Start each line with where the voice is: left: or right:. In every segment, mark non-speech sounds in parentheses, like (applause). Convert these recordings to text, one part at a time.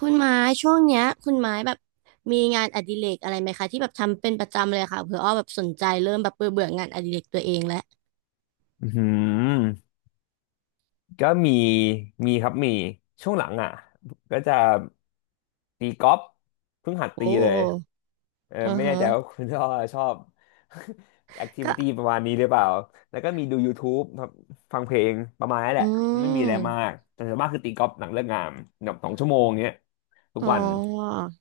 right: คุณไม้ช่วงเนี้ยคุณไม้แบบมีงานอดิเรกอะไรไหมคะที่แบบทำเป็นประจำเลยค่ะเผื่ออ้อแบบสนใจเริ่มแบบเบื่อเบื่องานอดิเรกตัวเองแล้ว
left: อืมก็มีครับมีช่วงหลังอ่ะก็จะตีกอล์ฟเพิ่งหัด
right: โอ
left: ตีเลย
right: ้
left: เออ
right: อือ
left: ไม่แน่
right: ฮะ
left: ใจว่าคุณชอบชอบ (laughs) แอคทิวิ
right: ก็
left: ตี้ประมาณนี้หรือเปล่าแล้วก็มีดู YouTube ครับฟังเพลงประมาณนั้นแห
right: อื
left: ละไม่มีอะไรมา
right: ม
left: กแต่ส่วนมากคือตีกอล์ฟหลังเลิกงานแบบ2 ชั่วโมงเงี้ยทุก
right: อ๋อ
left: วัน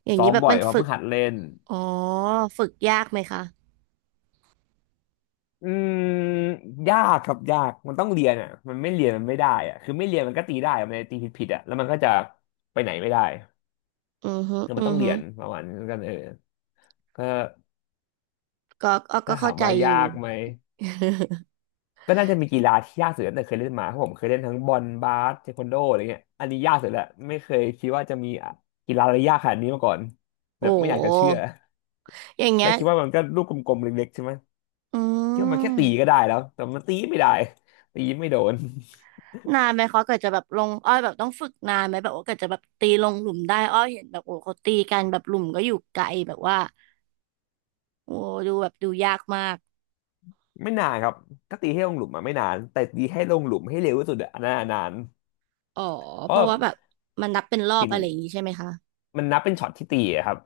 right: อย่าง
left: ซ้อ
right: นี้
left: ม
right: แบบ
left: บ่อย
right: มัน
left: เพราะ
right: ฝึ
left: เพิ่
right: ก
left: งหัดเล่น
right: อ๋อฝึกยากไหมคะ
left: อืมยากครับยากมันต้องเรียนอ่ะมันไม่เรียนมันไม่ได้อ่ะคือไม่เรียนมันก็ตีได้อะมันจะตีผิดอ่ะแล้วมันก็จะไปไหนไม่ได้
right: อือฮึ
left: คือ
right: อื
left: มันต้อ
right: อ
left: งเรี
right: ฮึ
left: ยนประมาณนั้นกันเออก็
right: ก็อ้อก็
left: ถ้าถา
right: เข้า
left: ม
right: ใจ
left: ว่า
right: อ
left: ยา
right: ยู่
left: กไหม
right: (laughs)
left: ก็น่าจะมีกีฬาที่ยากสุดตั้งแต่เคยเล่นมาเพราะผมเคยเล่นทั้งบอลบาสเทควันโดอะไรเงี้ยอันนี้ยากสุดแหละไม่เคยคิดว่าจะมีกีฬาอะไรยากขนาดนี้มาก่อนแบ
right: โอ้
left: บไม่อยากจะเชื่อ
right: อย่างเงี้
left: และ
right: ย
left: คิดว่ามันก็ลูกกลมๆเล็กๆใช่ไหม
right: อื
left: คิดว่ามันแค่ตีก็
right: ม
left: ได้แล้วแต่มันตีไม่ได้ตีไม่โดน
right: นานไหมเขาเกิดจะแบบลงอ้อยแบบต้องฝึกนานไหมแบบว่าเกิดจะแบบตีลงหลุมได้อ้อยเห็นแบบโอ้เขาตีกันแบบหลุมก็อยู่ไกลแบบว่า โอ้ดูแบบดูยากมาก
left: ไม่นานครับก็ตีให้ลงหลุมมาไม่นานแต่ตีให้ลงหลุมให้เร็วที่สุดอะอันนั้นอะนาน
right: อ๋อ
left: เพ
right: เพ
left: ราะ
right: ราะว่าแบบมันนับเป็นรอบ
left: ติน
right: อะไรอย่างนี้ใช่ไหมคะ
left: มันนับเป็นช็อตที่ตีอะครับ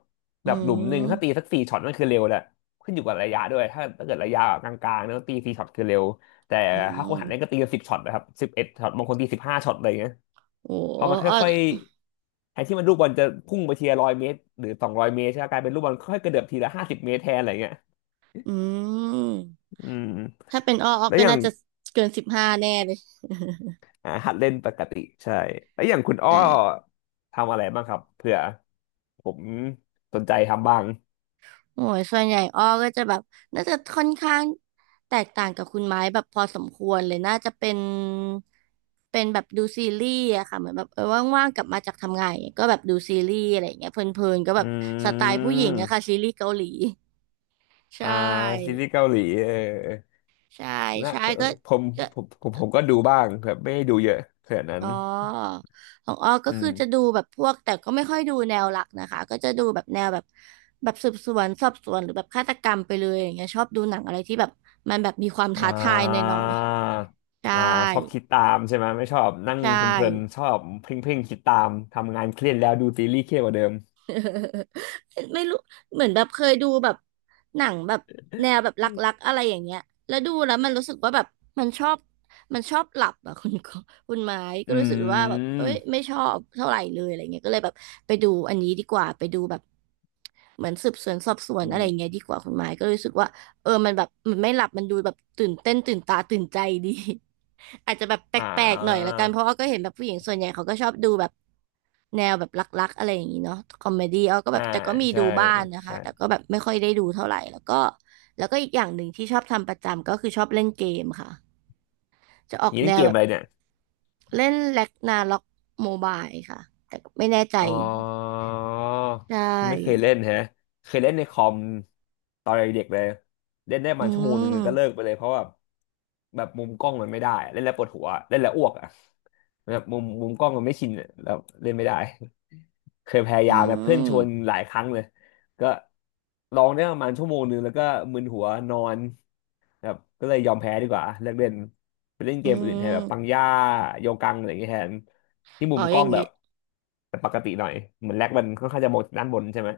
right: อื
left: แบบหลุมหนึ่งถ้า
right: ม
left: ตีสักสี่ช็อตนั่นคือเร็วแหละขึ้นอยู่กับระยะด้วยถ้าเกิดระยะกลางๆเนี่ยตีสี่ช็อตคือเร็วแต่
right: อื
left: ถ้าคนหันเล่นก็
right: ม
left: ตีกัน10 ช็อตนะครับ11 ช็อตบางคนตี15 ช็อตอะไรอย่างเงี้ย
right: โอ้
left: พอมัน
right: อ้อ
left: ค่อยๆแทนที่มันลูกบอลจะพุ่งไปทีละร้อยเมตรหรือ200 เมตรใช่ไหมกลายเป็นลูกบอลค่อยๆกระเดือบทีละ50 เมตรแทนอะไรอย่างเงี้ย
right: อืม
left: อืม
right: ถ้าเป็นอ้ออ้อ
left: แล้ว
right: ก็
left: อย่าง
right: น่าจะเกินสิบห้าแน่เลย (laughs)
left: อ่าหัดเล่นปกติใช่แล้วอย่างคุณอ้อ
right: แต่
left: ทำอะไรบ้างครับเผื่อผมสนใจทำบ้าง
right: โอ้ยส่วนใหญ่อ้อก็จะแบบน่าจะค่อนข้างแตกต่างกับคุณไม้แบบพอสมควรเลยน่าจะเป็นเป็นแบบดูซีรีส์อะค่ะเหมือนแบบเออว่างๆกลับมาจากทำงานอย่างเงี้ยก็แบบดูซีรีส์อะไรอย่างเงี้ยเพลินๆก็แบ
left: อื
right: บสไตล์ผู้หญิงอะค่ะ
left: ม
right: ซีรีส์เกาหลี ใช
left: อ่าซี
right: ่
left: รีส์เกาหลีเออ
right: ใช่
left: นะ
right: ใช่
left: เออ
right: ก็
left: ผม
right: ก็
left: ผมก็ดูบ้างแบบไม่ได้ดูเยอะขนาดนั้
right: อ๋
left: น
right: อของออก็
left: อืม
right: คือจะดูแบบพวกแต่ก็ไม่ค่อยดูแนวหลักนะคะ ก็จะดูแบบแนวแบบแบบสืบสวนสอบสวนหรือแบบฆาตกรรมไปเลยอย่างเงี้ยชอบดูหนังอะไรที่แบบมันแบบมีความ
left: อ่
right: ท้าทายห
left: า
right: น่อยๆ ใช่
left: อ่าชอบคิดตามใช่ไหมไม่ชอบนั่ง
right: ใช่
left: เพลินๆชอบเพ่งๆคิดตามทำงานเครียดแล้วดูซีรีส์เครียดกว่าเดิม
right: (laughs) ไม่รู้เหมือนแบบเคยดูแบบหนังแบบแนวแบบรักๆอะไรอย่างเงี้ยแล้วดูแล้วมันรู้สึกว่าแบบมันชอบมันชอบหลับอะ (laughs) คุณไม้ก็
left: อื
right: รู้สึกว่าแบบเอ้ย
left: ม
right: ไม่ชอบเท่าไหร่เลยอะไรเงี้ยก็เลยแบบไปดูอันนี้ดีกว่าไปดูแบบเหมือนสืบสวนสอบสวน
left: อื
right: อะไรเงี้
left: ม
right: ยดีกว่าคุณไม้ก็รู้สึกว่าเออมันแบบมันไม่หลับมันดูแบบตื่นเต้นตื่นตาตื่นใจดี อาจจะแบบแป
left: อ่า
right: ลกๆหน่อยละกันเพราะอ้อก็เห็นแบบผู้หญิงส่วนใหญ่เขาก็ชอบดูแบบแนวแบบรักๆอะไรอย่างนี้เนาะคอมเมดี้อ้อก็แบ
left: อ่า
right: บแต่ก็มี
left: ใช่
right: ดูบ้างนะคะ
left: ใช่
right: แต่ก็แบบไม่ค่อยได้ดูเท่าไหร่แล้วก็แล้วก็อีกอย่างหนึ่งที่ชอบทำประจำก็คือชอบเล่นเกมค่ะจะออก
left: นี่เล่
right: แน
left: นเก
right: ว
left: ม
right: แบ
left: อะ
right: บ
left: ไรเนี่ย
right: เล่นแร็กนาร็อกโมบายค่ะแต่ก็ไม่แน่ใจ
left: อ๋อ
right: ใช่
left: ไม่เคยเล่นแฮะเคยเล่นในคอมตอนเด็กๆเลยเล่นได้ประ
right: อื
left: มันชั่วโมงหนึ่งก็เลิ
right: ม
left: กไปเลยเพราะว่าแบบมุมกล้องมันไม่ได้ เล่นแล้วปวดหัวเล่นแล้วอ้วกอ่ะแบบมุมกล้องมันไม่ชินอะแล้วเล่นไม่ได้ (laughs) เคยพยา
right: อื
left: ยามนะเพื่อน
right: ม
left: ชวนหลายครั้งเลยก็ลองได้ประมาณชั่วโมงหนึ่งแล้วก็มึนหัวนอนแบบก็เลยยอมแพ้ดีกว่าเลิกเล่น ไปเล่นเก
right: อื
left: มอื่นแทนแบบปัง
right: ม
left: ย่าโยกังอะไรอย่างเงี้ยแทนที่มุ
right: อ๋อ
left: มก
right: อ
left: ล้อ
right: ย่า
left: ง
right: ง
left: แบ
right: งี้
left: บแต่ปกติหน่อยเหมือนแลกมันค่อนข้างจะมองด้านบนใช่ไหม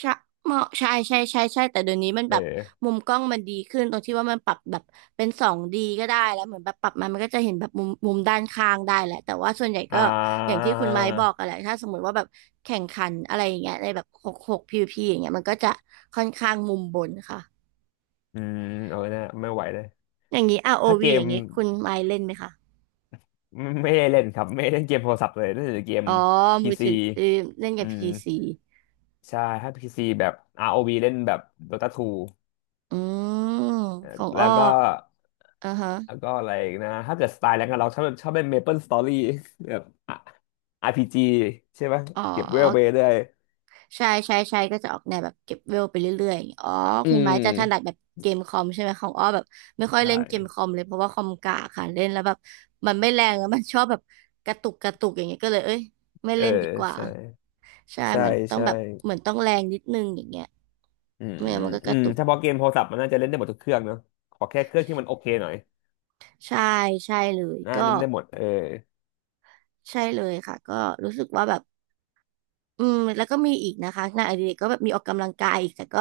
right: ใช่เหมาะใช่ใช่ใช่ใช่แต่เดี๋ยวนี้มัน
left: เอ
right: แบบ
left: อ
right: มุมกล้องมันดีขึ้นตรงที่ว่ามันปรับแบบเป็นสองดีก็ได้แล้วเหมือนแบบปรับมามันก็จะเห็นแบบมุมด้านข้างได้แหละแต่ว่าส่วนใหญ่
left: อ่
right: ก็อย่าง
left: า
right: ที่คุณไม้บอกอะแหละถ้าสมมติว่าแบบแข่งขันอะไรอย่างเงี้ยในแบบหกหกพีวีพีอย่างเงี้ยมันก็จะค่อนข้างมุมบนค่ะ
left: อืมเอาไนะไม่ไหวเลย
right: อย่างนี้ r ์โอ
left: ถ้าเก
right: วีอ
left: ม
right: ย่างงี้คุณไม้เล่นไหมคะ
left: ไม่ได้เล่นครับไม่ได้เล่นเกมโทรศัพท์เลยเล่นแต่เกม
right: อ๋อ
left: พี
right: มือ
left: ซี
right: ถือเออเล่น
left: อื
right: กับ
left: ม
right: p ีซี
left: ใช่ถ้าพีซีแบบ ROV เล่นแบบ Dota 2
right: อืม
left: เอ่อ
right: ของ
left: แล้
right: อ้อ
left: วก็
right: อ่าฮะ
left: แล้วก็อะไรอีกนะถ้าเกิดสไตล์แรงกับเราชอบชอบเล่นเมเปิลสตอรี่แบบอ่ะRPG ใช่ไหม
right: อ๋อ
left: เก็บเวลไปเรื่อย
right: ใช่ใช่ใช่ก็จะออกแนวแบบเก็บเวลไปเรื่อยๆอย่างเงี้ยอ๋อ
left: อื
right: คุณไม้จะถนัด
left: ม
right: แบบเกมคอมใช่ไหมของอ้อแบบไม่ค่
left: ใ
right: อยเล่นเกม
left: ช่
right: คอมเลยเพราะว่าคอมกากค่ะเล่นแล้วแบบมันไม่แรงแล้วมันชอบแบบกระตุกอย่างเงี้ยก็เลยเอ้ยไม่
left: เออ
right: เล่นดีกว่า
left: ใช่
right: ใช่
left: ใช่
right: มันต้อง
left: ใช่
right: แบบเหมือนต้องแรงนิดนึงอย่างเงี้ย
left: อืม
right: ไม่งั้นมันก็กระตุก
left: ถ้าพอเกมโทรศัพท์มันน่าจะเล่นได้หมดทุกเครื่องเนอะขอแค่เครื่องที่มันโอเคหน่อย
right: ใช่ใช่เลย
left: น่า
right: ก็
left: เล่นได้หมดเออ
right: ใช่เลยค่ะก็รู้สึกว่าแบบอืมแล้วก็มีอีกนะคะงานอดิเรกก็แบบมีออกกำลังกายอีกแต่ก็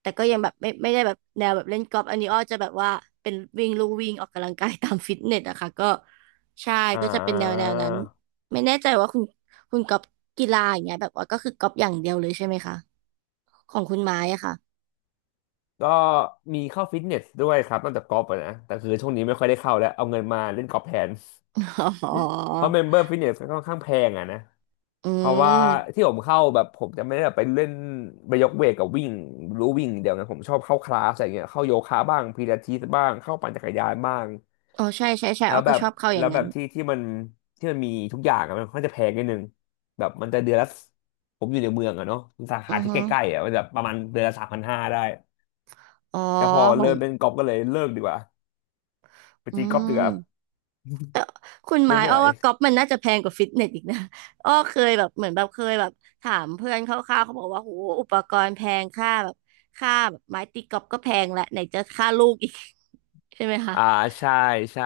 right: แต่ก็ยังแบบไม่ได้แบบแนวแบบเล่นกอล์ฟอันนี้อ้อจะแบบว่าเป็นวิ่งลู่วิ่งออกกำลังกายตามฟิตเนสอะค่ะก็ใช่
left: อ่
right: ก็จะเป็นแนวแน
left: า
right: วนั้นไม่แน่ใจว่าคุณกอล์ฟกีฬาอย่างเงี้ยแบบว่าก็คือกอล์ฟอย่างเดียวเลยใช่ไหมคะของคุณไม้อะค่ะ
left: ก็มีเข้าฟิตเนสด้วยครับนอกจากกอล์ฟอะนะแต่คือช่วงนี้ไม่ค่อยได้เข้าแล้วเอาเงินมาเล่นกอล์ฟแทน
right: (laughs) อ๋อ
left: เพราะเมมเบอร์ฟิตเนสก็ค่อนข้างแพงอ่ะนะ
right: อื
left: เพราะว่า
right: ม
left: ที่ผมเข้าแบบผมจะไม่ได้แบบไปเล่นไปยกเวทกับวิ่งรู้วิ่งเดี๋ยวนะผมชอบเข้าคลาสอะไรเงี้ยเข้าโยคะบ้างพิลาทิสบ้างเข้าปั่นจักรยานบ้าง
right: อ๋อใช่ใช่ใช่
left: แล้
right: อ้
left: ว
right: อ
left: แบ
right: ก็
left: บ
right: ชอบเข้าอ
left: แล้
right: ย่า
left: ว
right: ง
left: แบ
right: นั้น
left: บที่มันที่มันมีทุกอย่างอะมันก็จะแพงนิดนึงแบบมันจะเดือนละผมอยู่ในเมืองอะเนาะสา
right: อื
left: ขา
right: อ
left: ที่
right: ฮึ
left: ใกล้ๆอะมันจะประมาณเดือนละ3,500ได้
right: อ๋อ
left: แต่พอ
right: ขอ
left: เริ่
right: ง
left: มเล่นกอล์ฟก็เลยเลิกดีกว่าไป
right: อื
left: ตีกอล์ฟดีกว่า
right: ม คุณไม้
left: ไม่
right: อ้อ
left: ไหว
right: ว่าก๊อปมันน่าจะแพงกว่าฟิตเนสอีกนะ (laughs) อ้อเคยแบบเหมือนแบบเคยแบบถามเพื่อนคร่าวๆเขาบอกว่าโหอุปกรณ์แพงค่าแบบค่าแบบไม้ตีก๊อปก็แพงและไหนจะค่าลูกอีก (laughs) ใช่ไหมคะ
left: อ่าใช่ใช่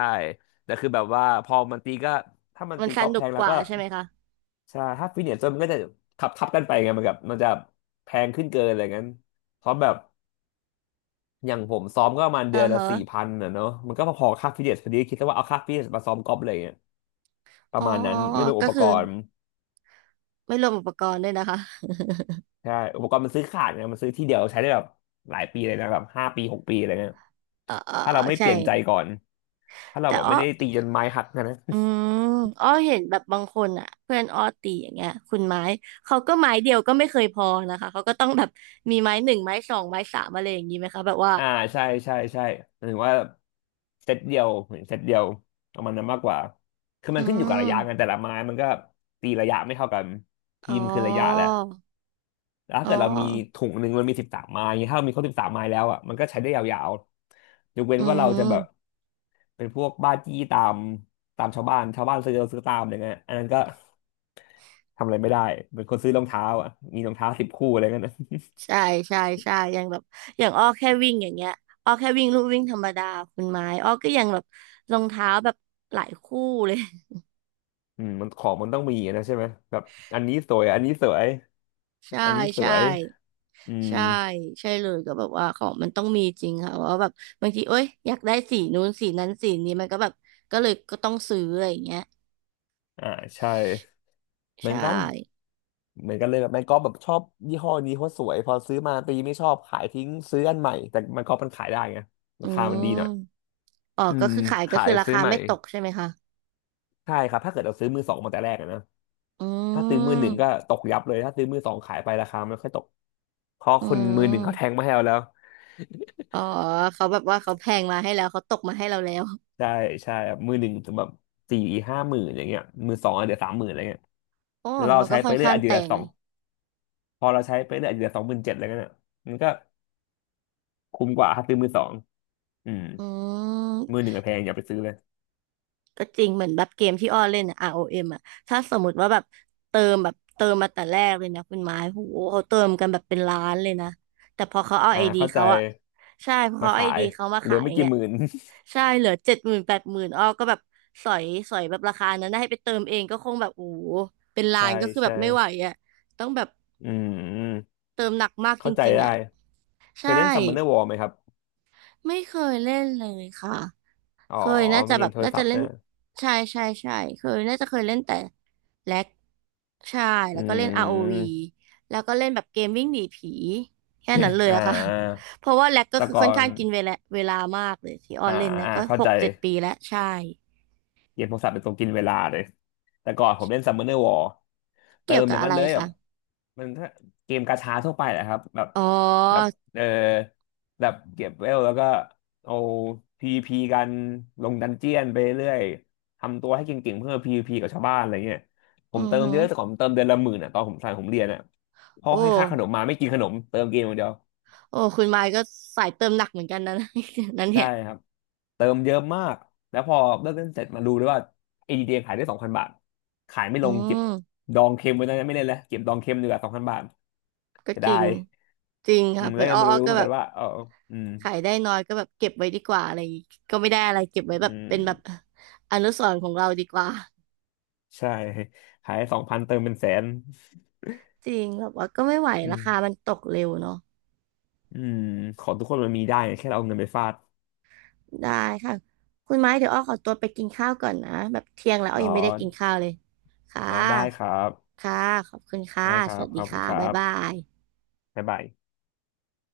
left: แต่คือแบบว่าพอมันตีก็ถ้ามัน
right: มัน
left: ตี
right: ส
left: กอล์ฟแพ
right: นุก
left: ง
right: ก
left: แล้ว
right: ว่า
left: ก็
right: ใช่ไหมคะ
left: ใช่ถ้าฟิตเนสมันก็จะขับทับกันไปไงมันกับมันจะแพงขึ้นเกินอะไรงั้นเพราะแบบอย่างผมซ้อมก็ประมาณ
right: เอ
left: เดื
right: อ
left: อนละ
right: ฮะ
left: สี่พันอ่ะเนาะมันก็พอๆค่าฟิตเนสพอดีคิดซะว่าเอาค่าฟิตเนสมาซ้อมกอล์ฟเลยเนี่ยป
right: อ๋
left: ระ
right: อ
left: มาณนั้นไม่รวมอุ
right: ก็
left: ปก
right: คือ
left: รณ์
right: ไม่รวมอุปกรณ์ด้วยนะคะ
left: ใช่อุปกรณ์มันซื้อขาดไงมันซื้อที่เดียวใช้ได้แบบหลายปีเลยนะแบบห้าปีหกปีอะไรเงี้ย
right: (laughs) เออเออ
left: ถ้า
right: เออ
left: เราไม่เป
right: ใช่
left: ลี่ยนใจก่อนถ้าเรา
right: แต่
left: แบบ
right: อ้อ
left: ไม่ได้ตีจนไม้หักนะ
right: อืมอ้อเห็นแบบบางคนอ่ะเพื่อนอ้อตีอย่างเงี้ยคุณไม้เขาก็ไม้เดียวก็ไม่เคยพอนะคะ เขาก็ต้องแบบมีไม้หนึ่งไม้สองไม้สามอะไรอย่างนี้ไหมคะแบบว่า
left: อ่าใช่ใช่ใช่หมายถึงว่าเซตเดียวเหมือนเซตเดียวประมาณนั้นมากกว่าคือมั
right: อื
left: นขึ้นอยู่กับระยะกัน
right: ม
left: แต่ละไม้มันก็ตีระยะไม่เท่ากันที
right: อ๋
left: มคือระยะแห
right: อ
left: ละแล้วถ้า
right: อ๋อ
left: เกิดเรามีถุงหนึ่งมันมีสิบสามไม้อย่างเงี้ยถ้าเรามีครบสิบสามไม้แล้วอ่ะมันก็ใช้ได้ยาวๆยกเว้น
right: อื
left: ว่าเราจะแบบ
right: ม
left: เป็นพวกบ้าจี้ตามชาวบ้านชาวบ้านซื้อเราซื้อตามอะไรเงี้ยอันนั้นก็ทำอะไรไม่ได้เป็นคนซื้อรองเท้าอ่ะมีรองเท้าสิบคู่อะไรเงี้ยนะ
right: ใช่ใช่ใช่อย่างแบบอย่างอ้อแค่วิ่งอย่างเงี้ยอ้อแค่วิ่งลู่วิ่งธรรมดาคุณไม้อ้อก็ยังแบบรองเท้าแบบหลายคู่เลย
left: อืมมันของมันต้องมีอะนะใช่ไหมแบบอันนี้สวยอันนี้สวย
right: ใช่
left: อันนี้ส
right: ใช่
left: วยอืม
right: ใช่ใช่เลยก็แบบว่าของมันต้องมีจริงค่ะเพราะว่าแบบบางทีเอ้ยอยากได้สีนู้นสีนั้นสีนี้มันก็แบบก็เลยก็ต้องซื้ออะไรอย่างเงี้ย
left: อ่าใช่เหมือ
right: ใช่
left: นกันเหมือนกันเลยแบบไม้กอล์ฟแบบชอบยี่ห้อนี้เพราะสวยพอซื้อมาตีไม่ชอบขายทิ้งซื้ออันใหม่แต่ไม้กอล์ฟมันขายได้ไงรา
right: อื
left: คามันดีหน่อย
right: มอ๋อ
left: อื
right: ก็
left: ม
right: คือขายก็
left: ขา
right: คื
left: ย
right: อรา
left: ซื้อ
right: คา
left: ใหม่
right: ไม่ตกใช่ไหมคะ
left: ใช่ครับถ้าเกิดเราซื้อมือสองมาแต่แรกอะนะ
right: อื
left: ถ้าซื้อมือหนึ่งก็
right: ม
left: ตกยับเลยถ้าซื้อมือสองขายไปราคามันค่อยตกเพราะ
right: อื
left: คนมือหนึ่งเขาแทง
right: ม
left: มาให้เราแล้ว
right: อ๋อเขาแบบว่าเขาแพงมาให้แล้วเขาตกมาให้เราแล้ว
left: ใช่ใช่ครับมือหนึ่งแบบสี่ห้าหมื่นอย่างเงี้ยมือสองอเดี๋ยวสามหมื่นอะไรเงี้ย
right: อ๋อ
left: แล้วเรา
right: มันก็
left: ใช้
right: ค่
left: ไป
right: อน
left: เรื่อย
right: ข้าง
left: อะเจื
right: แตก
left: สอ
right: เล
left: ง
right: ย
left: พอเราใช้ไปเรื่อยอาจจะเหลือสองหมื่นเจ็ดอะไรเงี้ยน่ะมันก็คุ้มกว่าถ้าซื้อมือสองอืม
right: อื
left: มื
right: ม
left: อหนึ่งอะแพงอย่าไปซื้อเลย
right: ก็จริงเหมือนแบบเกมที่อ้อเล่นอะ ROM อเอ็มอะถ้าสมมติว่าแบบเติมแบบเติมมาแต่แรกเลยนะคุณไม้โหเขาเติมกันแบบเป็นล้านเลยนะแต่พอเขาเอา
left: อ่า
right: ไอดี
left: เข้าใจ
right: เขาอะใช่พอ
left: มา
right: เขาไอ
left: ขาย
right: ดีเขามา
left: เหลื
right: ขา
left: อ
right: ยอ
left: ไม่
right: ย่าง
left: กี่
right: เงี้ย
left: หมื่น
right: ใช่เหลือเจ็ดหมื่นแปดหมื่นอ้อก็แบบสอยสอยแบบราคานั้นนะให้ไปเติมเองก็คงแบบโอ้โหเป็น
left: (laughs)
right: ล้า
left: ใช่
right: นก็คือแบ
left: ใช่
right: บไม่ไหวอะต้องแบบ
left: อืม
right: เติมหนักมากจ
left: เข้าใจ
right: ริงๆ
left: ได้
right: อะ
left: เคย
right: ใช่
left: เล่นซัมเนอร์วอไหมครับ
right: ไม่เคยเล่นเลยค่ะ
left: อ๋อ
right: เคยน่าจะ
left: เมื่อ
right: แบ
left: กี้
right: บ
left: โทร
right: น่า
left: ศั
right: จะ
left: พท์
right: เล่น
left: นะ
right: ใช่ใช่ใช่เคยน่าจะเคยเล่นแต่แล็กใช่
left: อื
right: แล้วก็เล่น ROV
left: ม
right: แล้วก็เล่นแบบเกมวิ่งหนีผีแค่นั้นเล
left: (coughs)
right: ย
left: อ่
right: อะค่ะ
left: า
right: (laughs) เพราะว่าแล็กก็
left: แต่
right: คือ
left: ก่อ
right: ค่อน
left: น
right: ข้างกินเวลามากเลยที่ออ
left: อ่า
right: นเล่นนะ
left: อ่า
right: ก็
left: เข้า
right: ห
left: ใจ
right: กเจ็ดปีแล้วใช่
left: เกมโทรศัพท์เป็นตัวกินเวลาเลยแต่ก่อนผมเล่น Summoner War เติ
right: เกี่ย
left: ม
right: ว
left: อ
right: กับ
left: ย่าง
right: อะ
left: นั้น
right: ไร
left: เลยแบ
right: คะ
left: บมันถ้าเกมกาชาทั่วไปแหละครับแบบ
right: อ๋อ
left: แบบเออแบบเก็บเวลแล้วก็เอาพีวีพีกันลงดันเจียนไปเรื่อยทำตัวให้เก่งๆเพื่อพีวีพีกับชาวบ้านอะไรเงี้ยผ
right: อื
left: ม
right: อ
left: เติม
right: ฮึ
left: เยอะแต่ก่อนผมเติมเดือนละหมื่นอ่ะตอนผมสายผมเรียนอ่ะพ่อ
right: โอ้
left: ให้ค่าขนมมาไม่กินขนมเติมเกมอย่างเดียว
right: โอ้คุณมายก็สายเติมหนักเหมือนกันนะ (laughs) นั้น
left: ใช่
right: เนี่ย
left: ครับเติมเยอะมากแล้วพอเลิกเล่นเสร็จมาดูด้วยว่า ADD ขายได้สองพันบาทขายไม่ล
right: อื
left: งเก็บ
right: ม
left: ดองเค็มไว้ตอนนั้นไม่เล่นแล้วเก็บดองเค็มดีกว่าสองพันบาท
right: ก็
left: เสีย
right: จ
left: ดา
right: ริง
left: ย
right: จริง
left: อื
right: ค่ะ
left: มแล้
right: เป็
left: ว
right: น
left: ก็
right: อ้อ
left: มา
right: อ้อ
left: รู้
right: ก็
left: เหมือน
right: แบ
left: กั
right: บ
left: นว่าเอออืม
right: ขายได้น้อยก็แบบเก็บไว้ดีกว่าอะไรอย่างงี้ก็ไม่ได้อะไรเก็บไว้
left: อื
right: แบบ
left: ม
right: เป็นแบบอนุสรณ์ของเราดีกว่า
left: ใช่ขายสองพันเติมเป็นแสน
right: จริงแบบว่าก็ไม่ไหว
left: อื
right: รา
left: ม
right: คามันตกเร็วเนาะ
left: อืมของทุกคนมันมีได้ไงแค่เราเอาเงินไปฟาด
right: ได้ค่ะคุณไม้เดี๋ยวอ้อขอตัวไปกินข้าวก่อนนะแบบเที่ยงแล้วอ้อ
left: อ๋อ
right: ยังไม่ได้กินข้าวเลยค่ะ
left: อาได้ครับ
right: ค่ะขอบคุณค่ะ
left: ได้ครั
right: ส
left: บ
right: วัส
left: ข
right: ดี
left: อบคุณ
right: ค่ะ
left: ครั
right: บ๊ายบา
left: บ
right: ย
left: บ๊ายบาย